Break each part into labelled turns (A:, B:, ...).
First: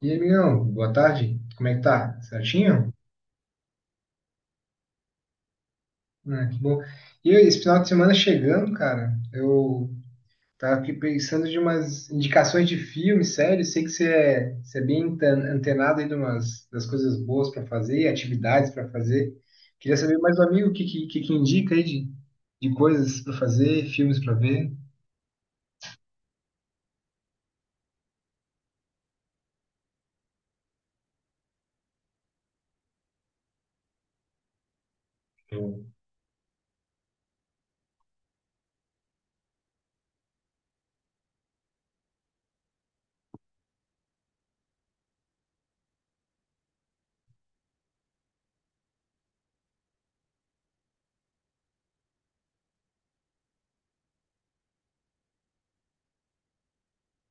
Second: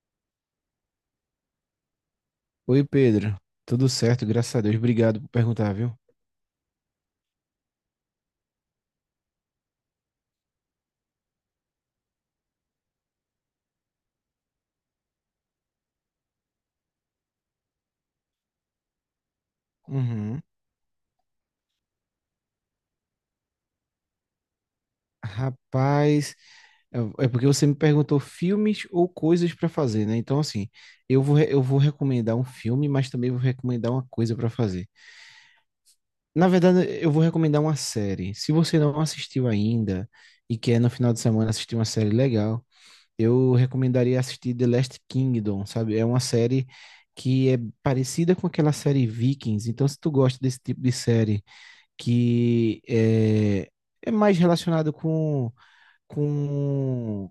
A: E aí, amigão, boa tarde. Como é que tá?
B: Oi,
A: Certinho?
B: Pedro. Tudo certo, graças a Deus. Obrigado por perguntar, viu?
A: Ah, que bom. E esse final de semana chegando, cara, eu tava aqui pensando de umas indicações de filme, série. Sei que você é bem antenado aí de umas, das coisas boas pra fazer e atividades pra fazer. Queria saber mais
B: Uhum.
A: do amigo o que indica aí de coisas pra fazer, filmes pra ver.
B: Rapaz, é é porque você me perguntou filmes ou coisas para fazer, né? Então, assim, eu vou recomendar um filme, mas também vou recomendar uma coisa para fazer. Na verdade, eu vou recomendar uma série. Se você não assistiu ainda e quer no final de semana assistir uma série legal, eu recomendaria assistir The Last Kingdom, sabe? É uma série que é parecida com aquela série Vikings. Então, se tu gosta desse tipo de série que é, é mais relacionado com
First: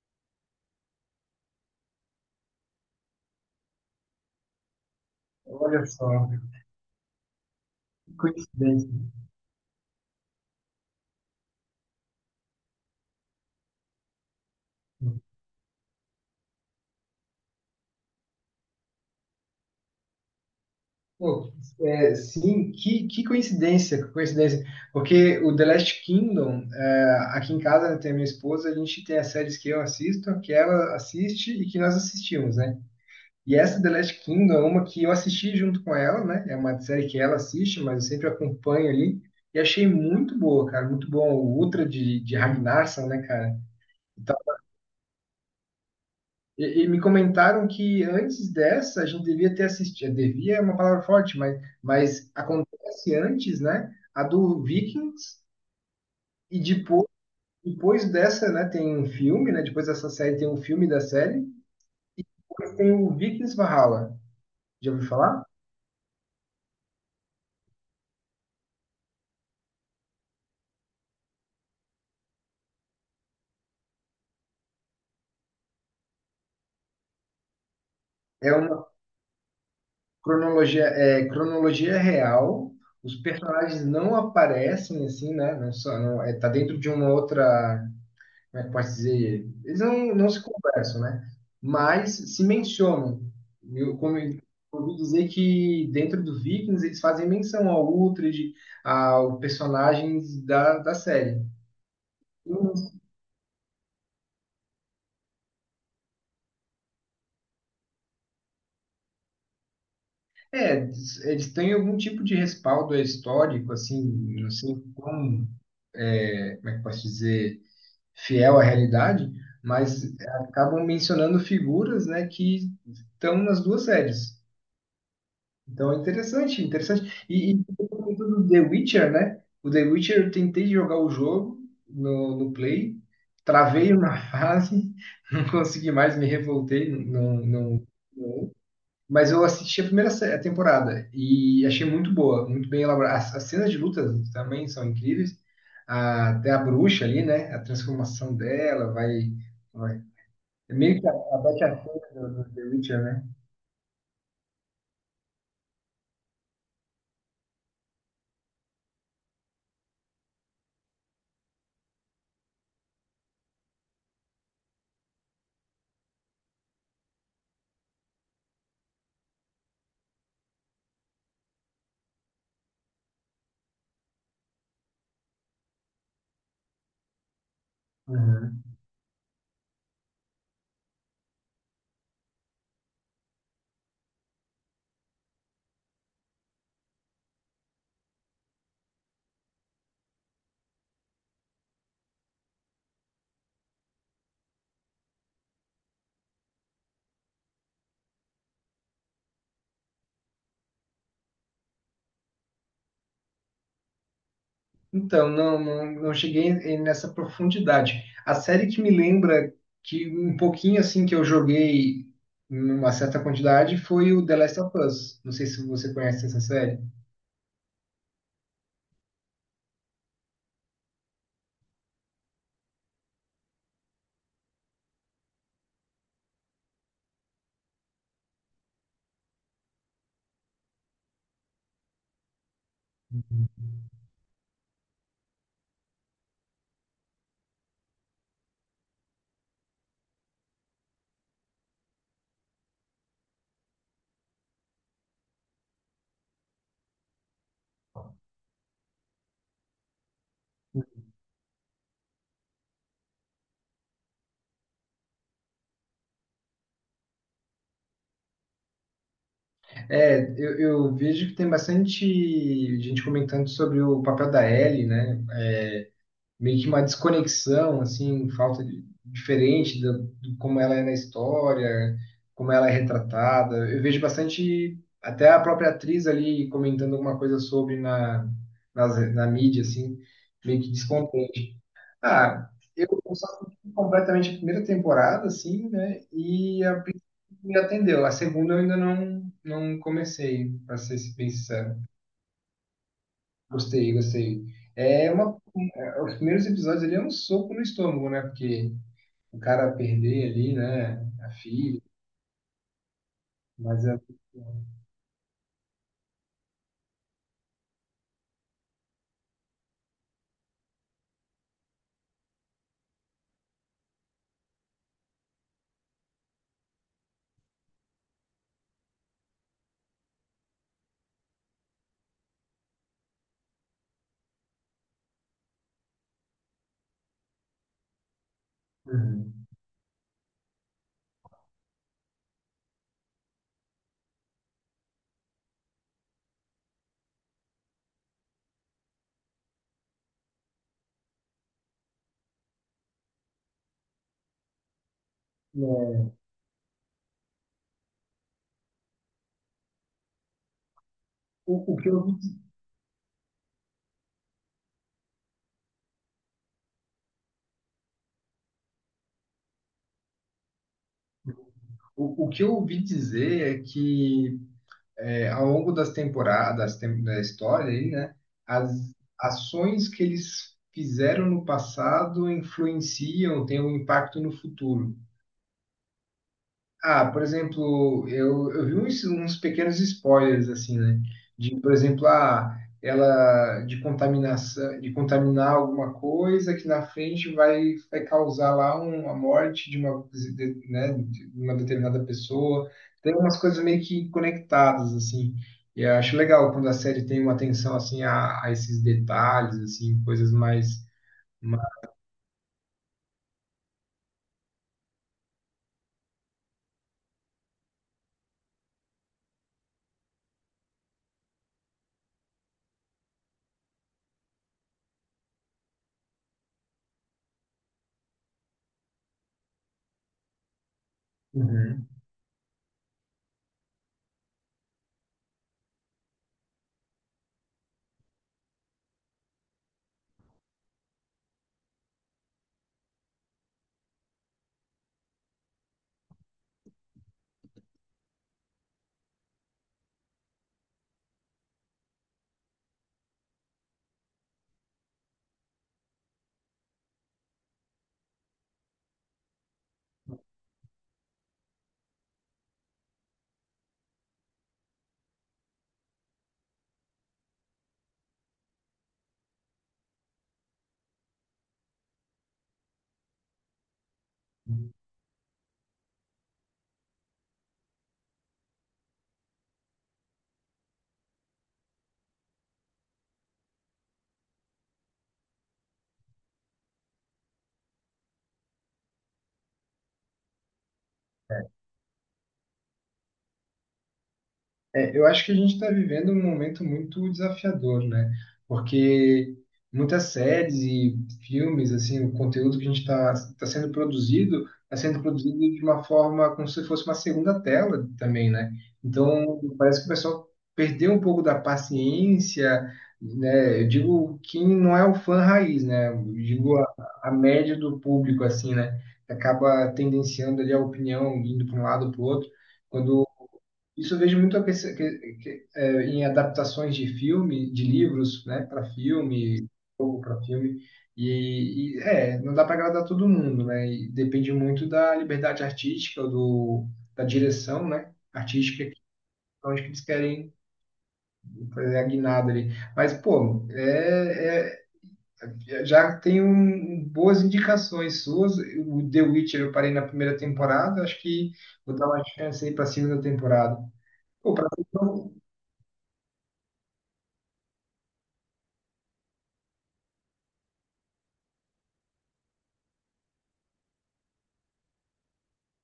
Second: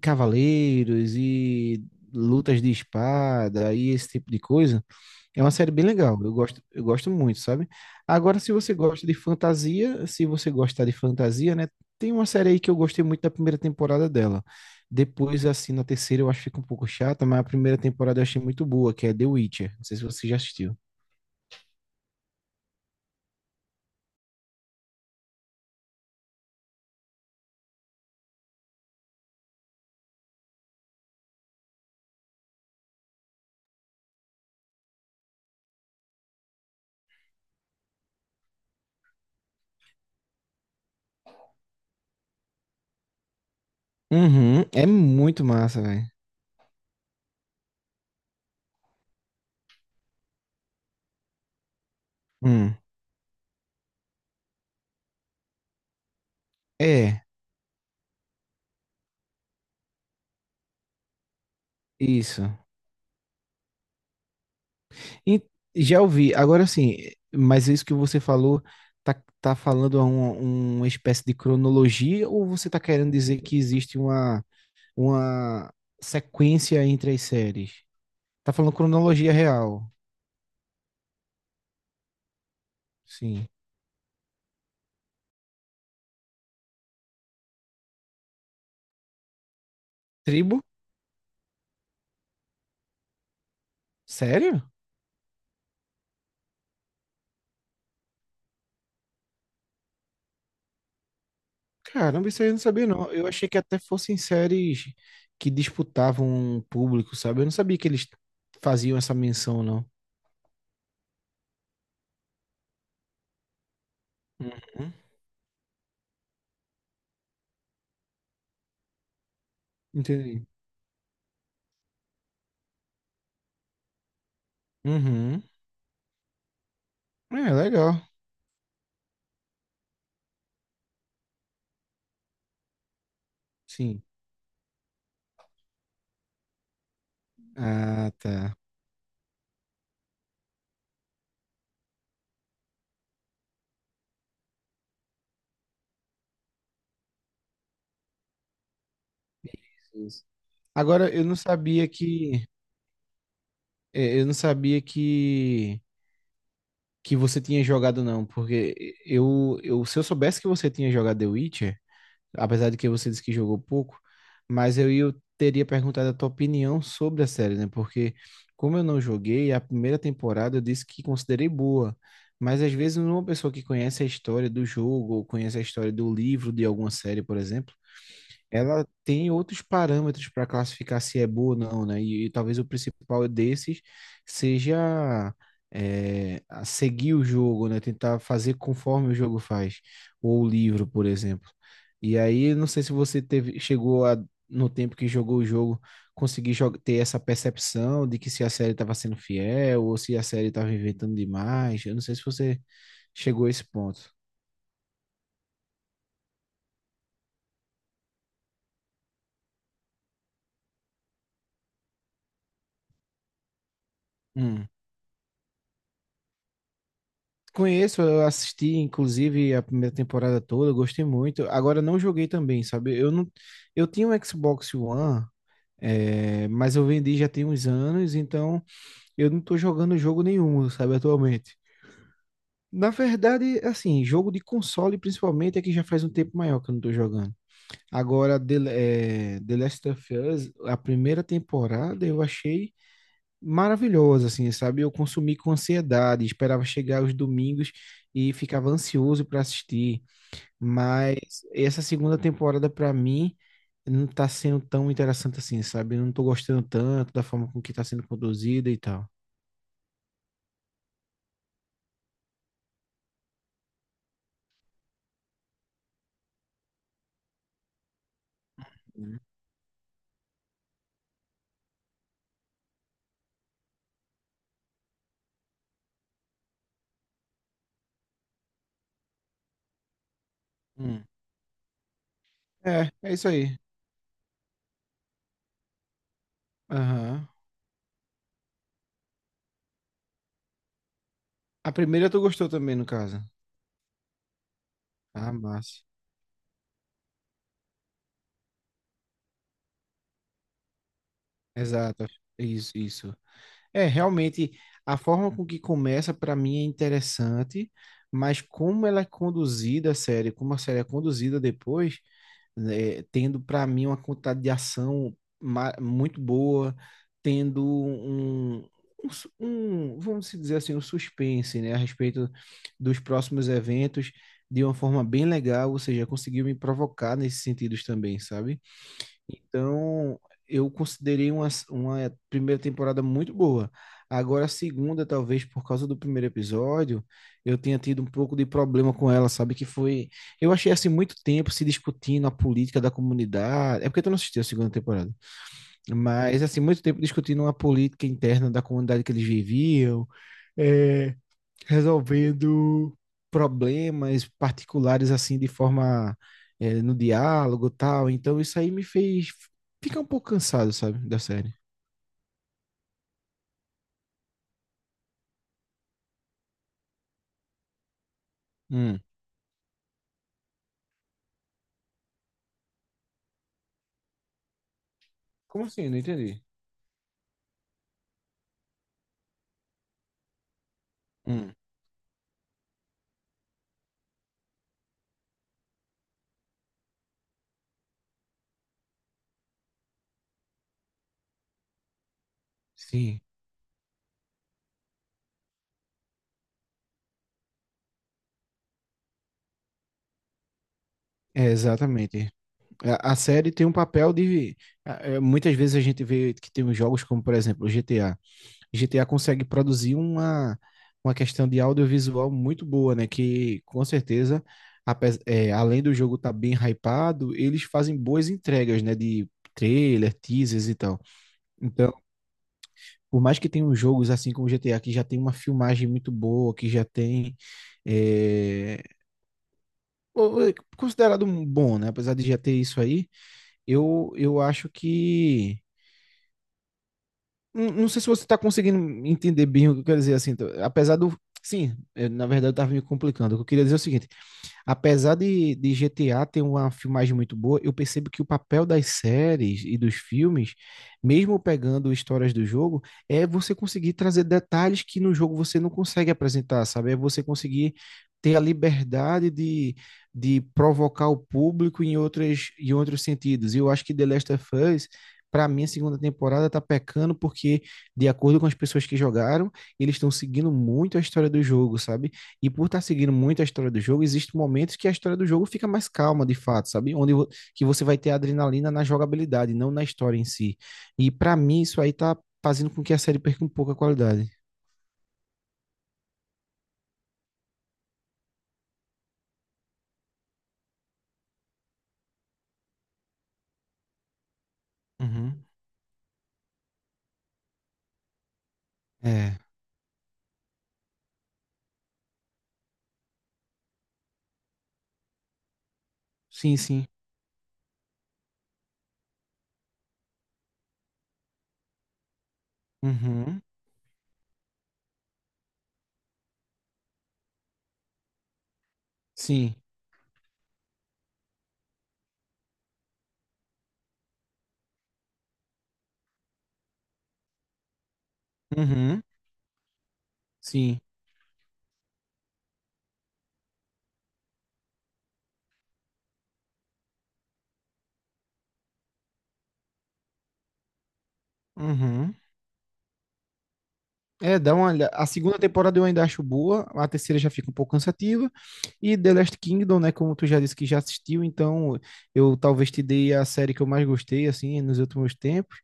B: cavaleiros e lutas de espada e esse tipo de coisa. É uma série bem
A: Olha
B: legal.
A: só,
B: Eu gosto muito, sabe?
A: que
B: Agora, se você
A: coincidência.
B: gosta de fantasia, se você gostar de fantasia, né? Tem uma série aí que eu gostei muito da primeira temporada dela. Depois, assim, na terceira eu acho que fica um pouco chata, mas a primeira temporada eu achei muito boa, que é The Witcher. Não sei se você já assistiu.
A: Pô, é, sim, que coincidência. Porque o The Last Kingdom, é, aqui em casa, né, tem a minha esposa, a gente tem as séries que eu assisto, que ela assiste e que nós assistimos, né? E essa The Last Kingdom é uma que eu assisti junto com ela, né? É uma série que ela assiste, mas eu sempre acompanho ali. E achei muito boa, cara, muito bom. O Ultra de Ragnarsson, né, cara?
B: Uhum, é muito massa, velho.
A: E me comentaram que antes dessa a gente devia ter assistido, devia é uma palavra forte, mas
B: Hum,
A: acontece antes, né? A do Vikings e depois,
B: é,
A: depois dessa, né? Tem um filme, né? Depois dessa série tem um filme da série e
B: isso.
A: depois tem o Vikings Valhalla. Já ouviu
B: E
A: falar?
B: já ouvi. Agora sim, mas isso que você falou, tá, tá falando a uma espécie de cronologia ou você tá querendo dizer que existe uma sequência entre as séries? Tá
A: É
B: falando
A: uma
B: cronologia real.
A: cronologia, é cronologia real. Os
B: Sim.
A: personagens não aparecem assim, né? Não só, não, é, tá dentro de uma outra, como é que posso dizer? Eles não se
B: Tribo?
A: conversam, né? Mas se mencionam. Como eu
B: Sério?
A: ouvi dizer que dentro do Vikings eles fazem menção ao Uhtred, ao personagens da série.
B: Caramba, isso aí eu não sabia, não. Eu achei que até fossem séries que disputavam um público, sabe? Eu não sabia que eles faziam essa menção, não.
A: É, eles têm algum tipo de respaldo histórico, assim, não sei
B: Uhum.
A: como é que eu posso dizer, fiel à realidade, mas
B: Entendi.
A: acabam mencionando figuras, né, que estão nas duas séries.
B: Uhum.
A: Então é interessante, interessante.
B: É,
A: E você
B: legal.
A: comentou do The Witcher, né? O The Witcher eu tentei jogar o jogo no Play, travei
B: Sim.
A: uma fase, não consegui mais, me revoltei,
B: Ah,
A: não.
B: tá.
A: Mas eu assisti a primeira a temporada e achei muito boa, muito bem elaborada. As cenas de luta também são incríveis. Até a bruxa ali, né? A transformação dela vai, vai.
B: Isso.
A: É meio que
B: Agora, eu não
A: a Betty
B: sabia
A: Arquette do
B: que.
A: The Witcher, né?
B: É, eu não sabia que. Que você tinha jogado, não. Porque eu, eu. Se eu soubesse que você tinha jogado The Witcher, apesar de que você disse que jogou pouco, mas eu teria perguntado a tua opinião sobre a série, né? Porque como eu não joguei, a primeira temporada eu disse que considerei boa, mas às vezes uma pessoa que conhece a história do jogo, ou conhece a história do livro de alguma série, por exemplo,
A: Uhum.
B: ela tem outros parâmetros para classificar se é boa ou não, né? E talvez o principal desses seja a seguir o jogo, né? Tentar fazer conforme o jogo faz, ou o livro, por exemplo. E aí, não sei se você chegou a, no tempo que jogou o jogo, ter essa percepção de que se a série estava sendo fiel ou se a série estava inventando demais. Eu não sei se você chegou a esse ponto.
A: Então, não cheguei nessa profundidade. A série que me lembra que um pouquinho assim que eu joguei numa certa quantidade foi o The Last of Us. Não sei se você conhece essa série.
B: Conheço, eu assisti inclusive a primeira temporada toda, eu gostei muito. Agora não joguei também, sabe? Eu não, eu tinha um Xbox One, mas eu vendi já tem uns anos, então eu não tô jogando jogo nenhum, sabe, atualmente. Na verdade, assim, jogo de console principalmente é que já faz um tempo maior que eu não tô jogando. Agora, The Last of Us, a primeira temporada eu achei maravilhosa, assim, sabe? Eu consumi com ansiedade, esperava chegar os domingos e ficava ansioso para assistir, mas essa segunda temporada para mim não tá sendo tão interessante assim, sabe? Eu não tô gostando tanto da forma com que tá sendo conduzida e tal.
A: É, eu vejo que tem bastante gente comentando sobre o papel da Ellie, né? Meio que uma desconexão, assim, um falta de, diferente do, como ela é na história, como ela é retratada. Eu vejo bastante, até a própria atriz ali comentando alguma coisa sobre na mídia, assim, meio que
B: Hum.
A: descontente. Ah, eu
B: É, é
A: só
B: isso aí.
A: assisti completamente a primeira temporada, assim, né, e a primeira
B: Aham.
A: me atendeu. A segunda eu ainda não comecei, para ser bem
B: A
A: sincero.
B: primeira tu gostou também, no caso.
A: Gostei, gostei. É
B: Ah,
A: uma,
B: massa.
A: os primeiros episódios ali é um soco no estômago, né? Porque o cara perder ali, né? A filha,
B: Exato. Isso, isso.
A: mas
B: É,
A: é.
B: realmente, a forma com que começa para mim é interessante, mas como ela é conduzida a série, como a série é conduzida depois, né, tendo para mim uma quantidade de muito boa, tendo um, vamos dizer assim, um suspense, né, a respeito dos próximos eventos de uma forma bem legal, ou seja, conseguiu me provocar nesses sentidos também, sabe?
A: Uhum.
B: Então, eu considerei uma primeira temporada muito boa. Agora, a segunda, talvez por causa do primeiro episódio, eu tenha tido um pouco de problema com ela, sabe? Que foi. Eu achei assim muito tempo se discutindo a política da comunidade. É porque tu não assistiu a segunda temporada.
A: É,
B: Mas, assim, muito tempo discutindo a política interna da comunidade que eles viviam. É,
A: o, o que eu, ouvi-
B: resolvendo problemas particulares assim de forma no diálogo e tal. Então isso aí me fez ficar um pouco cansado, sabe, da série.
A: o que eu ouvi dizer é que é, ao longo das temporadas, da história aí, né? As
B: Hum.
A: ações que eles fizeram no passado influenciam, têm um impacto no futuro.
B: Como assim? Não entendi.
A: Ah, por exemplo, eu vi uns, uns pequenos spoilers, assim, né?
B: Hum.
A: De, por exemplo, ah, ela de contaminação, de contaminar alguma coisa que na frente vai, vai causar lá uma morte de uma, né, de uma determinada pessoa. Tem
B: Sim,
A: umas coisas meio que conectadas, assim. E eu acho legal quando a série tem uma atenção, assim, a esses detalhes, assim, coisas mais... mais...
B: exatamente. A série tem um papel de. Muitas vezes a gente vê que tem uns jogos como, por exemplo, o GTA. GTA consegue produzir uma questão de audiovisual muito boa, né? Que com certeza, além do jogo estar bem hypado, eles fazem boas entregas, né? De trailer, teasers e tal. Então, por mais que tenham jogos assim como GTA, que já tem uma filmagem muito boa, que já tem. é, o- considerado um bom, né? Apesar de já ter isso aí, eu acho que não. Não sei se você está conseguindo entender bem o que eu quero dizer assim. Tá? Apesar do. Sim, na verdade eu estava me complicando. O que eu queria dizer é o seguinte: apesar de GTA ter uma filmagem muito boa, eu percebo que o papel das séries e dos filmes, mesmo pegando histórias do jogo, é você conseguir trazer detalhes que no jogo você não consegue apresentar, sabe? É você conseguir ter a liberdade de provocar o público em em outros sentidos. E eu acho que The Last of
A: Uhum.
B: Us. Para mim, a segunda temporada tá pecando porque, de acordo com as pessoas que jogaram, eles estão seguindo muito a história do jogo, sabe? E por estar seguindo muito a história do jogo, existem momentos que a história do jogo fica mais calma, de fato, sabe? Que você vai ter adrenalina na jogabilidade, não na história em si. E pra mim isso aí tá fazendo com que a série perca um pouco a qualidade.
A: É, eu acho que a gente está vivendo um momento muito desafiador, né? Porque muitas séries e filmes, assim, o conteúdo que a gente está tá tá sendo produzido, está sendo produzido
B: Uhum.
A: de uma forma como se fosse uma segunda tela também, né?
B: É.
A: Então, parece que o pessoal perdeu um pouco da paciência, né? Eu digo quem não é o fã raiz, né? Eu
B: Sim,
A: digo
B: sim.
A: a média do público, assim, né? Acaba tendenciando ali a opinião, indo para um lado para o outro quando
B: Uhum.
A: isso eu vejo muito a é, em adaptações de filme, de livros, né, para filme,
B: Sim.
A: jogo para filme. E, é, não dá para agradar todo mundo, né? E depende muito da liberdade artística, do, da direção, né, artística,
B: Uhum.
A: onde que eles querem
B: Sim.
A: fazer a guinada ali. Mas, pô, já tem boas indicações suas. O The Witcher eu parei na primeira temporada, acho que vou dar uma
B: Uhum.
A: chance aí para a segunda temporada. Pô,
B: É,
A: pra
B: dá uma olhada. A segunda temporada eu ainda acho boa, a terceira já fica um pouco cansativa. E The Last Kingdom, né, como tu já disse que já assistiu, então eu talvez te dei a série que eu mais gostei, assim, nos últimos tempos.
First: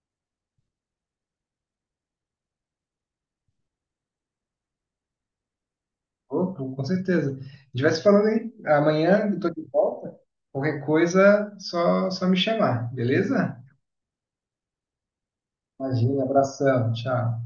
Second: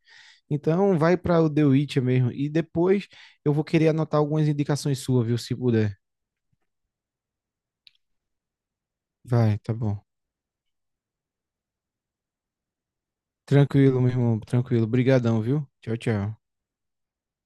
B: Então, vai para o The Witcher mesmo. E depois eu vou querer anotar algumas indicações suas, viu? Se puder.
A: Opa, com certeza. A gente vai se falando aí. Amanhã eu tô
B: Vai,
A: de
B: tá bom.
A: volta. Qualquer coisa, só me chamar, beleza?
B: Tranquilo, meu irmão. Tranquilo. Obrigadão, viu? Tchau,
A: Imagina,
B: tchau.
A: abração, tchau.